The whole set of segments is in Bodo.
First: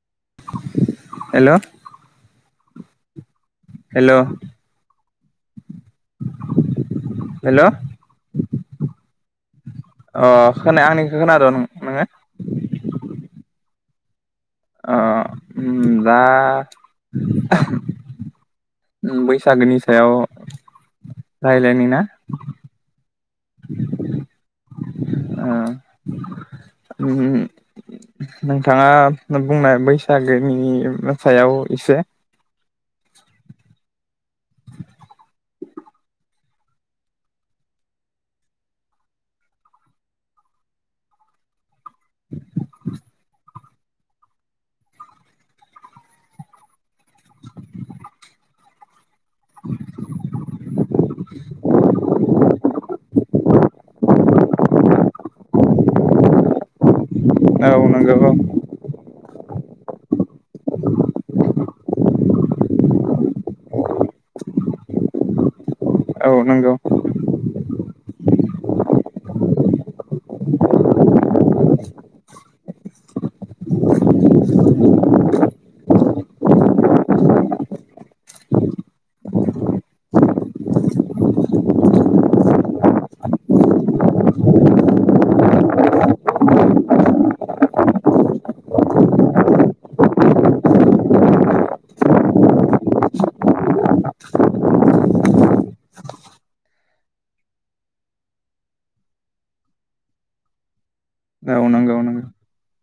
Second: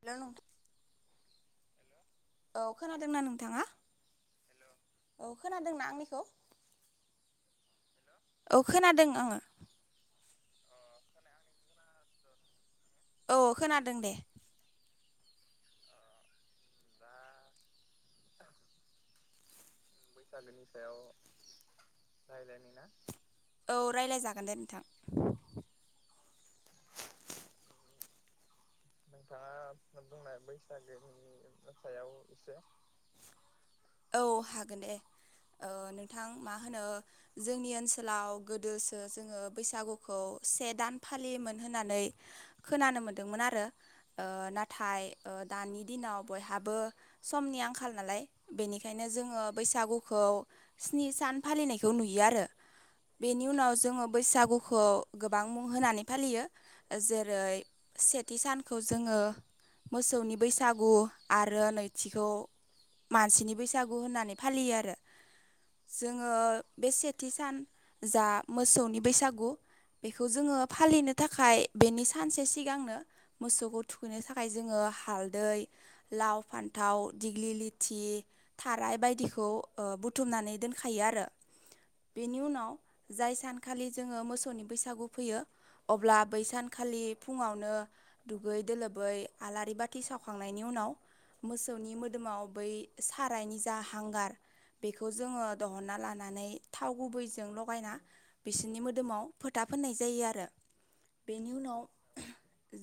हेलौ नों हेलौ औ खोनादोंना नों हेलौ औ खोनादोंना आंनिखौ हेलौ औ खोनादों आङो खोनाया आंनिखौ खोनादों नोंङो? औ खोनादों दे। ओ उम दा बैसागोनि सायाव बैसागोनि सायाव रायलायनि ना रायलायनि ना औ रायलायजागोन दे नोंथां ओ उम नोंथाङा बुंनाय बैसागोनि सायाव एसे [unintelligible] औ हागोन दे ओ नोंथां मा होनो जोंनि ओनसोलाव गोदोसो जोंङो बैसागुखौ से दान फालियोमोन होननानै खोनानो मोन्दोंमोन आरो ओ नाथाय ओ दानि दिनाव बयहाबो समनि आंखाल नालाय बेनिखायनो नो जोंङो बैसागुखौ स्नि सान फालिनायखौ नुयो आरो बेनि उनाव जोंङो बैसागुखौ गोबां मुं होनानै फालियो। जेरै औ नंगौ सेथि सान जोंङो मोसौनि बैसागु आरो नैथिखौ मानसिनि बैसागु होननानै फालियो आरो औ जोंङो औ नंगौ बे सेथि सान जा मोसौनि बैसागु बेखौ जोंङो फालिनो थाखाय बेनि सानसे सिगांनो मोसौखौ थुखैनो थाखाय जोंङो हालदै लाव फान्थाव दिग्लि लिथि थाराय बायदिखौ ओ बुथुमनानै दोनखायो आरो बेनि उनाव जाय सानखालि जोंङो मोसौनि बैसागु फैयो अब्ला बै सानखालि फुङावनो दुगै दोलोबै आलारि बाथि सावखांनायनि उनाव मोसौनि मोदोमाव बै सारायनि जा हांगार बेखौ जोंङो दहनना लानानै थाव गुबैजों लगायना बिसोरनि मोदोमाव फोथा फोननाय जायो आरो औ नंगौ उम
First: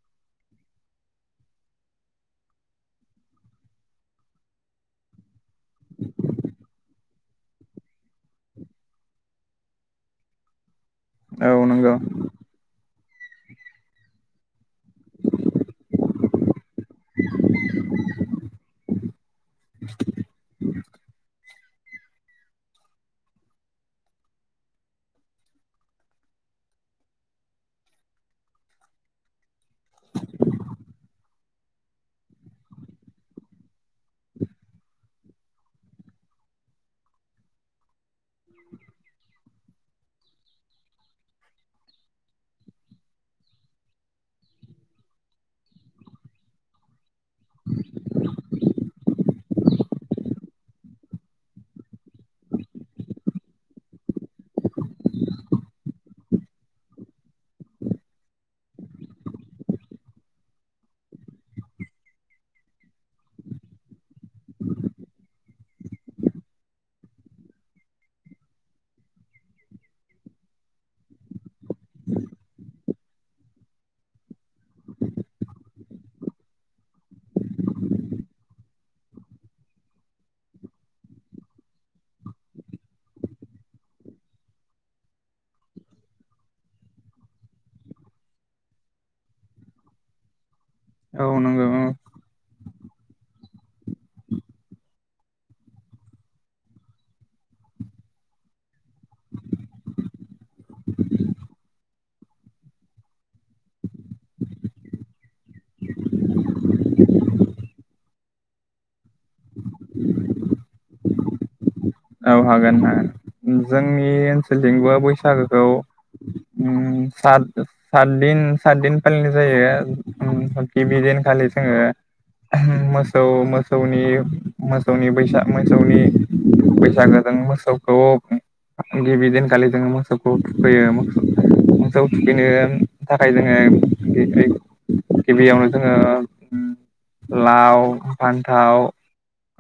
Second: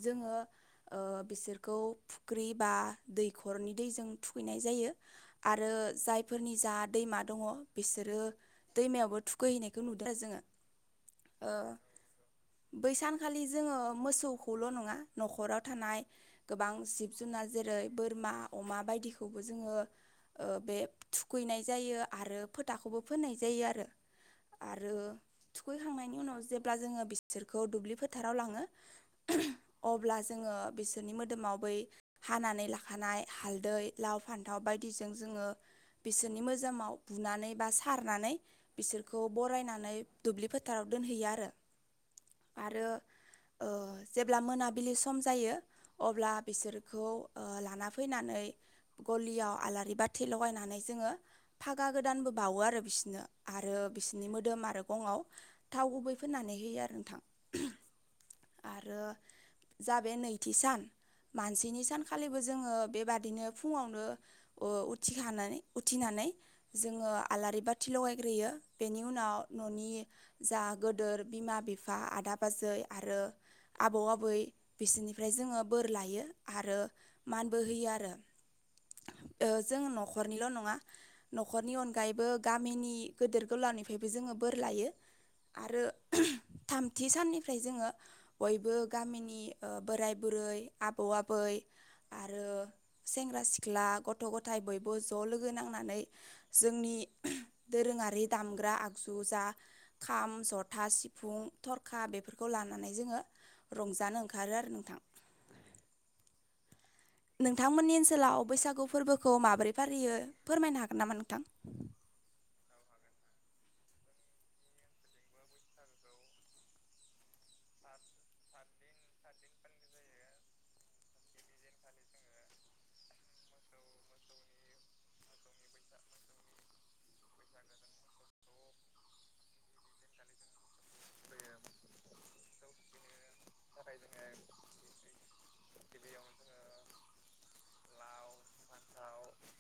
जोंङो ओ बिसोरखौ फुख्रि बा दैखरनि दैजों थुखैनाय जायो। आरो जायफोरनि जा दैमा दङ बिसोरो दैमायावबो थुखैहैनायखौ नुदों आरो जोंङो ओ औ नंगौ बै सानखालि जोंङो मोसौखौल नङा नखराव थानाय गोबां जिब जुनार जेरै बोरमा अमा बायदिखौबो जोंङो ओ बे थुखैनाय जायो आरो फोथाखौबो फोननाय जायो आरो आरो थुखैखांनायनि उनाव जेब्ला जोङो बिसोरखौ दुब्लि फोथाराव लांङो अब्ला जोंङो बिसोरनि मोदोमाव बै हानानै लाखानाय हालदै लाव फान्थाव बा यदि जों जोंङो बिसोरनि मोदोमाव बुनानै बा सारनानै बिसोरखौ बरायनानै दुब्लि फोथाराव दोनहैयो आरो आरो ओ जेब्ला मोना बिलि सम जायो अब्ला बिसोरखौ ओ लाना फैनानै गलियाव आ लारि बाथि लायनानै जोंङो फागा गोदानबो बावो आरो बिसोरनो आरो बिसोरनि मोदाम गंआव थाव गुबै फोननानै होयो आरो नोंथां आरो जा बे नैथि सान मानसिनि सानखालिबो जोंङो बेबादिनो फुङावनो ओ उथिखानानै उथिना नै जोंङो आलारि बाथि लगायग्रोयो बेनि उनाव न'नि जा गोदोद बिमा बिफा आदा बाजै आरो आबौ आबै बिसोरनिफ्राय जोंङो बोर लायो आरो मानबो होयो आरो। [inaudible] ओ जों न'खरनिल' नङा न'खरनि अनगायैबो गामिनि गेदेर गोलावनिफ्रायबो जोंङो बोर लायो। आरो थामथि साननिफ्राय जोङो बयबो गामिनि ओ बोराय बुरै आबौ औ आबै नंगौ आरो सेंग्रा-सिख्ला गथ'-गथाय बयबो ज' लोगो नांनानै जोंनि दोरो ङारि दामग्रा आगजु जा खाम जथा सिफुं थरखा बेफोरखौ लानानै जोङो रंजानो ओंखारो आरो नोंथां। नोंथांमोननि ओनसोलाव बैसागु फोरबोखौ माबोरै फालियो फोरमायनो हागोन नामा नोंथां औ हागोन ओ जोंनि ओनसोलथिंबो बैसागोखौ ओम सात सात दिन सात दिन फालिनाय जायो [unintelligible] दिनखालि जोङो मोसौ मोसौनि मोसौनि बैसा मोसौनि बै सागोजों मोसौखौ गिबि दिनखालि जोङो मोसौखौ थुखैयो मोसौ थुखैनो थाखाय जोङो गिबियावनो जोङो ओम लाव फान्थाव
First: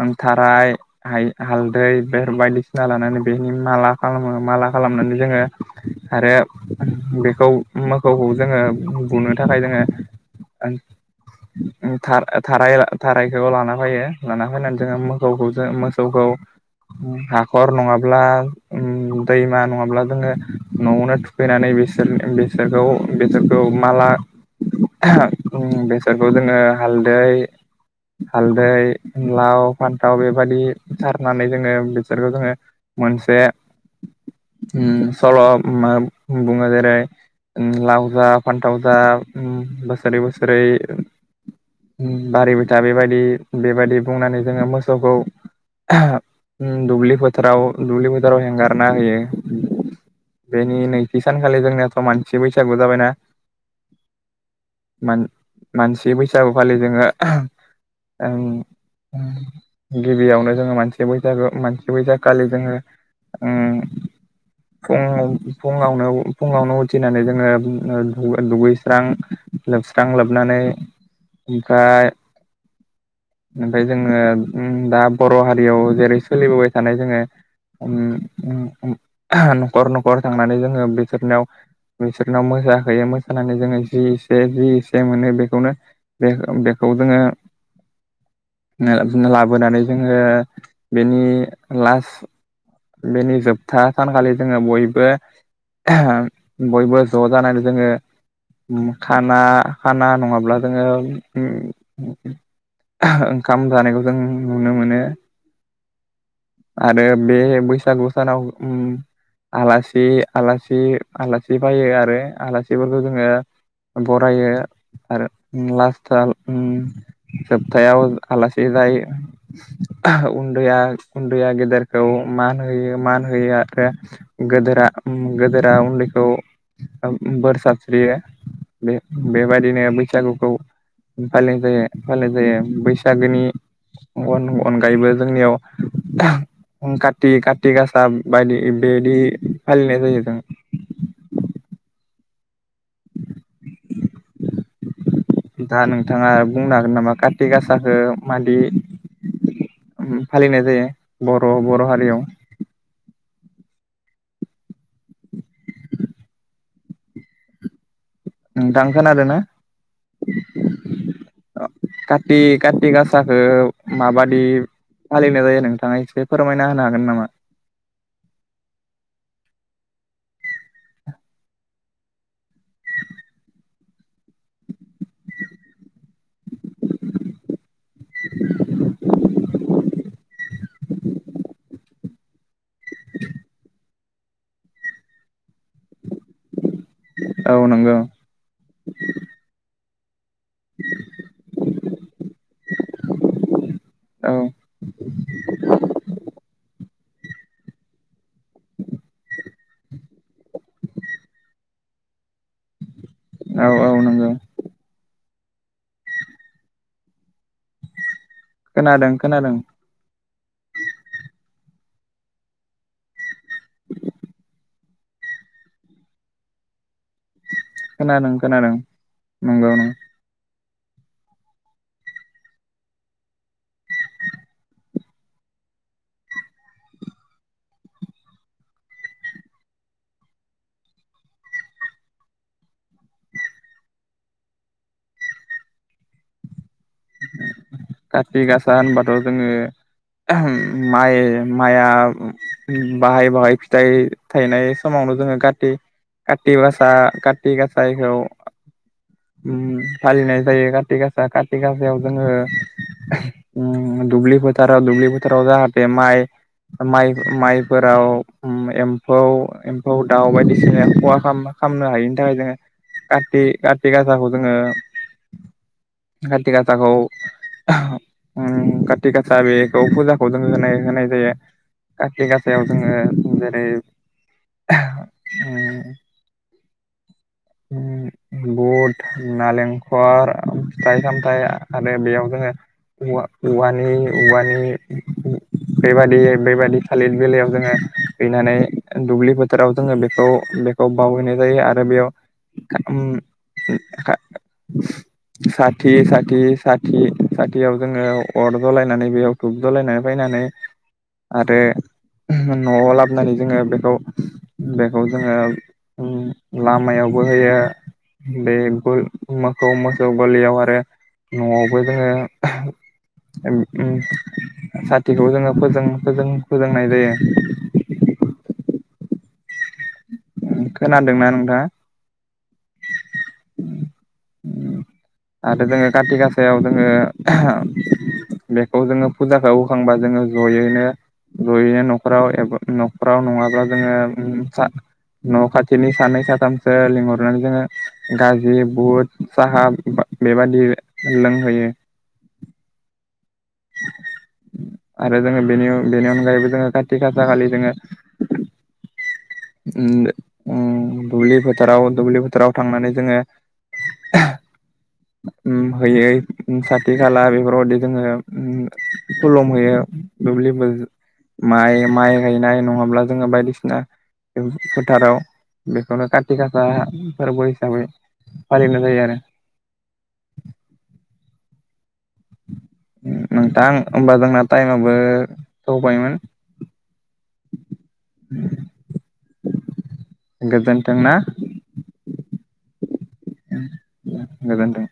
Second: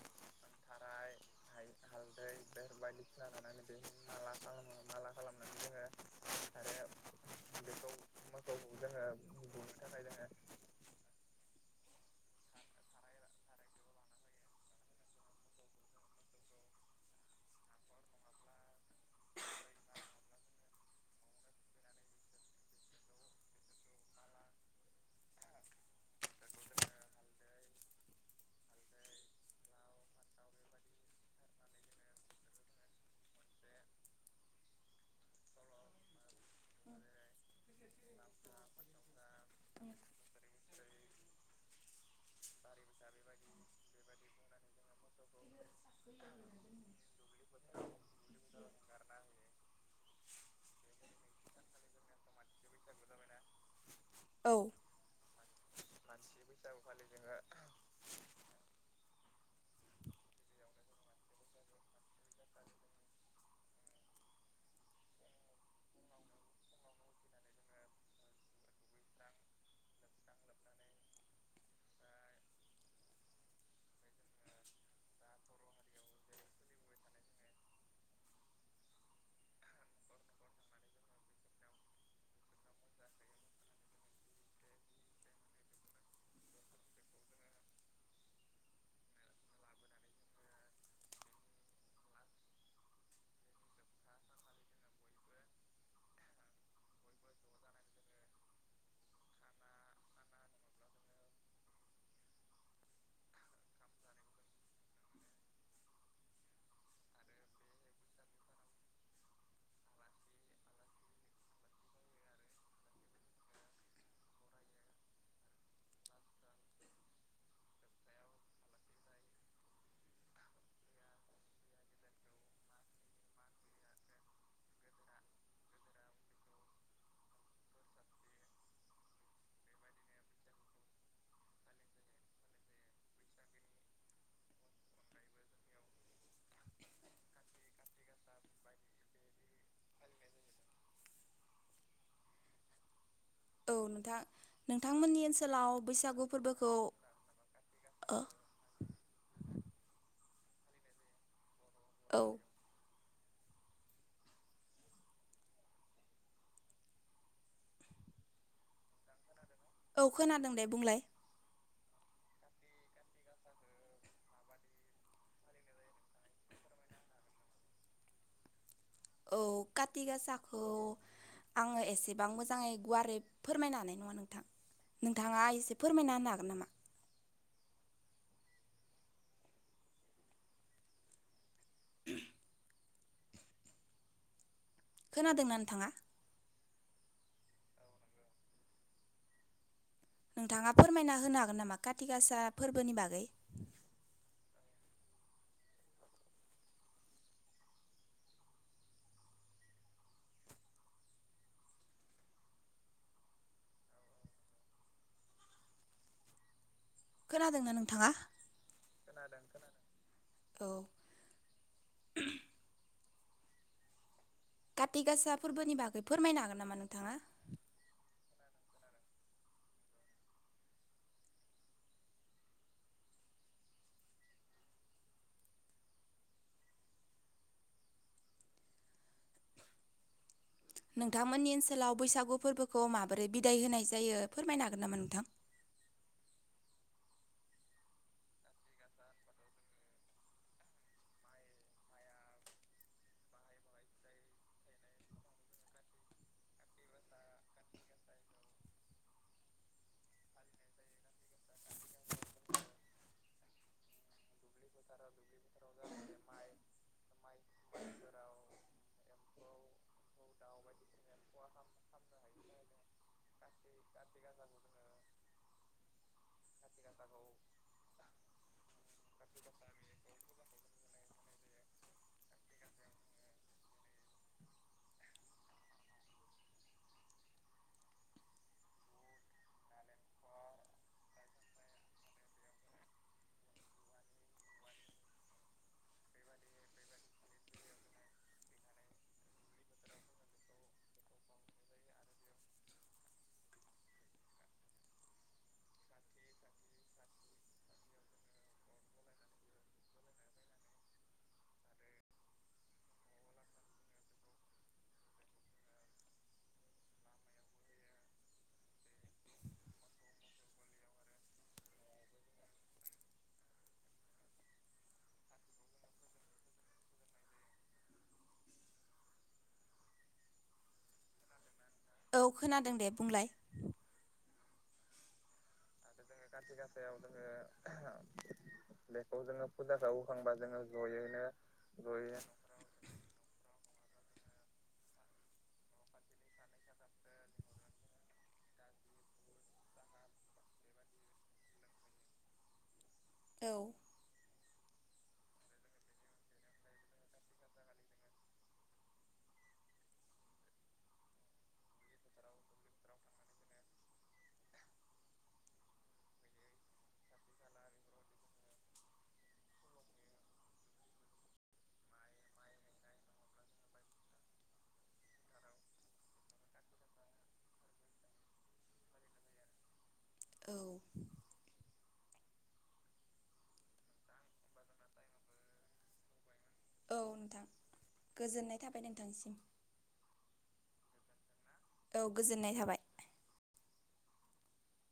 ओम थाराय हाइ हाल दै बेफोर बायदिसिना लानानै बेनि माला खालामो माला खालामनानै जोङो आरो बेखौ मोखौखौ जोङो बुनो थाखाय जोङो ओं था थाराय थारायखौ लाना फैयो लाना फैनानै जोङो मोखौखौ जोङो मोसौखौ हाखर नङाब्ला ओम दैमा नङाब्ला जोङो न'आवनो थुखैनानै बिसोर ओ बेसोरखौ बिसोरखौ माला ओं बेसादखौ जोङो हालदै हालदै लाव फान्थाव बेबादि सारनानै जोङो बिसोरखौ जोङो मोनसे ओम सल' मा बुङो जेरै ओम लाव जा फान्थाव जा ओम बोसोरै बोसोरै बारिबाय था बेबायदि बेबायदि बुंनानै जोङो मोसौखौ ओम दुब्लि फोथाराव दुब्लि फोथाराव हेंगारना होयो बेनि नैथि सानखालि जोंनियाथ' मानसि बैसागु जाबायना औ मान मानसि बैसागु खालि जोङो गिबियावनो जोङो मानसि बै सागु मानसि बैसागुखालि जोङो ओम फुं फुङावनो फुङावनो उथिनानै जोङो ओ दुगैस्रां लोबस्रां लोबनानै ओमफ्राय ओमफ्राय जोङो ओम दा बर' हारियाव जेरै सोलिबोबाय थानाय जोङो ओम न'खर न'खर थांनानै जोङो बिसोरनियाव बिसोरनाव मोसाहैयो मोसानानै जोङो जि एसे जि एसे मोनो बेखौनो बेखौ जोङो लाबोनानै जोङो बेनि लास्ट बेनि जोबथा सानखालि जोङो बयबो बयबो ज' जानानै जोङो खाना खाना नङाब्ला जोङो ओम ओंखाम जानायखौ जों नुनो मोनो आरो बे बैसागु सानाव ओम आलासि आलासि आलासि फायो आरो आलासिफोरखौ जोङो बरायो आरो लास्टाव ओम जोबथायाव आलासि जाय उन्दैया उन्दैया गेदेरखौ मान होयो मान होयो आरो गोदोरा गोदोरा उन्दैखौ बोर साबस्रियो बे बेबायदिनो बैसागुखौ फालिनाय जायो फालिनाय जायो बैसागोनि अन अनगायैबो जोंनियाव [unintelligible] का ति काति गासा बायदि बेदि फालिनाय जायो जों औ नोंथां नोंथांमोननि ओनसोलाव [inaudible] दा बैसागु नोंथाङा फोरबोखौ बुंनो हागोन नामा काति गासाखौ ओ मादि फालिनाय जायो बर' बर' हारियाव औ नोंथां खोनादोंना औ खोनादों दे बुंलाय काति काति गासाखौ माबादि फालिनाय जायो नोंथाङा एसे फोरमायना होनो हागोन नामा औ काथि गासाखौ आङो एसेबां मोजाङै गुवारै फोरमायनो हानाय नङा नोंथां नोंथाङा एसे फोरमायना होनो हागोन नामा [unintelligible] उ [unintelligible] [unintelligible] खोनादों ना नोंथाङा औ नंगौ नोंथाङा फोरमायना होनो हागोन नामा काति गासा फोरबोनि बागै [unintelligible] [unintelligible] औ औ नंगौ खोनादोंना नोंथाङा खोनादों खोनादों औ [inaudible] काति गासा फोरबोनि बागै फोरमायनो हागोन नामा नोंथाङा खोनादों खोनादों नंगौ नों नोंथांमोननि ओनसोलाव बैसागु फोरबोखौ माबोरै बिदाय होनाय जायो फोरमायनो हागोन नामा नोंथां [inaudible] काति गासा होनबाथ' जोङो माइ माइआ बाहाय बाहाय फिथाइ थायनाय समाव जोङो काति कातिक गासा काति गासायखौ उम फालिनाय जायो काति गासा काति गाासायाव जोङो उम दुबलि फोथाराव दुुबलि फोथाराव जाहाते माय माइ माइफोराव उम एम्फौ एम्फौ दाउ बायदिसिनाया खहा खाम खालामनो हायिनि थाखाय जोङो काति काति गासाखौ जोङो काथि गासाखौ उम काति गासा बेखौ फुजाखौ जों होनाय होनाय जायो काति गासायाव जोङो जेरै उम बुट नालेंखर फिथाइ सामथाइ आरो बेयाव जोङो औवा औवानि औवानि बेबायादि बेबादि थालिर बेलायाव जोङो हैनानै दुब्लि बोथोराव जोङो बेखौ बेखौ बावहैनाय जायो आरो बेयाव उम साथि- साथि-साथि-साथियाव जोङो अर जलायनानै बेयाव टुब जलायनानै फैनानै आरो न'आव लाबोनानै जोङो बेखौ बेखौ जोङो उम लामायावबो होयो बे बो मोखौ मोसौ गलियाव आरो न'आवबो जोङो एम उम साथिखौ जोङो फोजों-फोजों-फोजोंनाय जायो। [inaudible] खोनादोंना नोंथाङा? औ खोनादों दे बुंलाय आरो जोङो काति गासायाव जोङो बेखौ जोङो फुजाखौ होखांबा जोङो जयैनो जयैनो न'खराव एबा न'खराव नङाब्ला जोङो उम सा न' खाथिनि सानै साथामसो लिंहरनानै जोङो गाजि बुट साहा बा बेबादि लोंहोयो औ आरो जोङो बेनि-बेनि अनगायैबो जोङो खाथि खासा खालि जोङो उम उम दुब्लि फोथाराव दुब्लि फोथाराव थांनानै जोङो [inaudible] उम हैयो उम साथि खाला बेफोरबायदि जोङो उम खुलुम होयो दुब्लिबो माइ-माइ गायनाय नङाब्ला जोङो बायदिसिना फोथाराव बेखौनो कारति गासा फोरबो हिसाबै फालिनाय जायो आरो औ उम नोंथां होमबा जोंना टाइम आबो सौबायमोन औ नोंथां गोजोननाय थाबाय नोंथांसिम दोंना औ गोजोननाय थाबाय उम गोजोनथों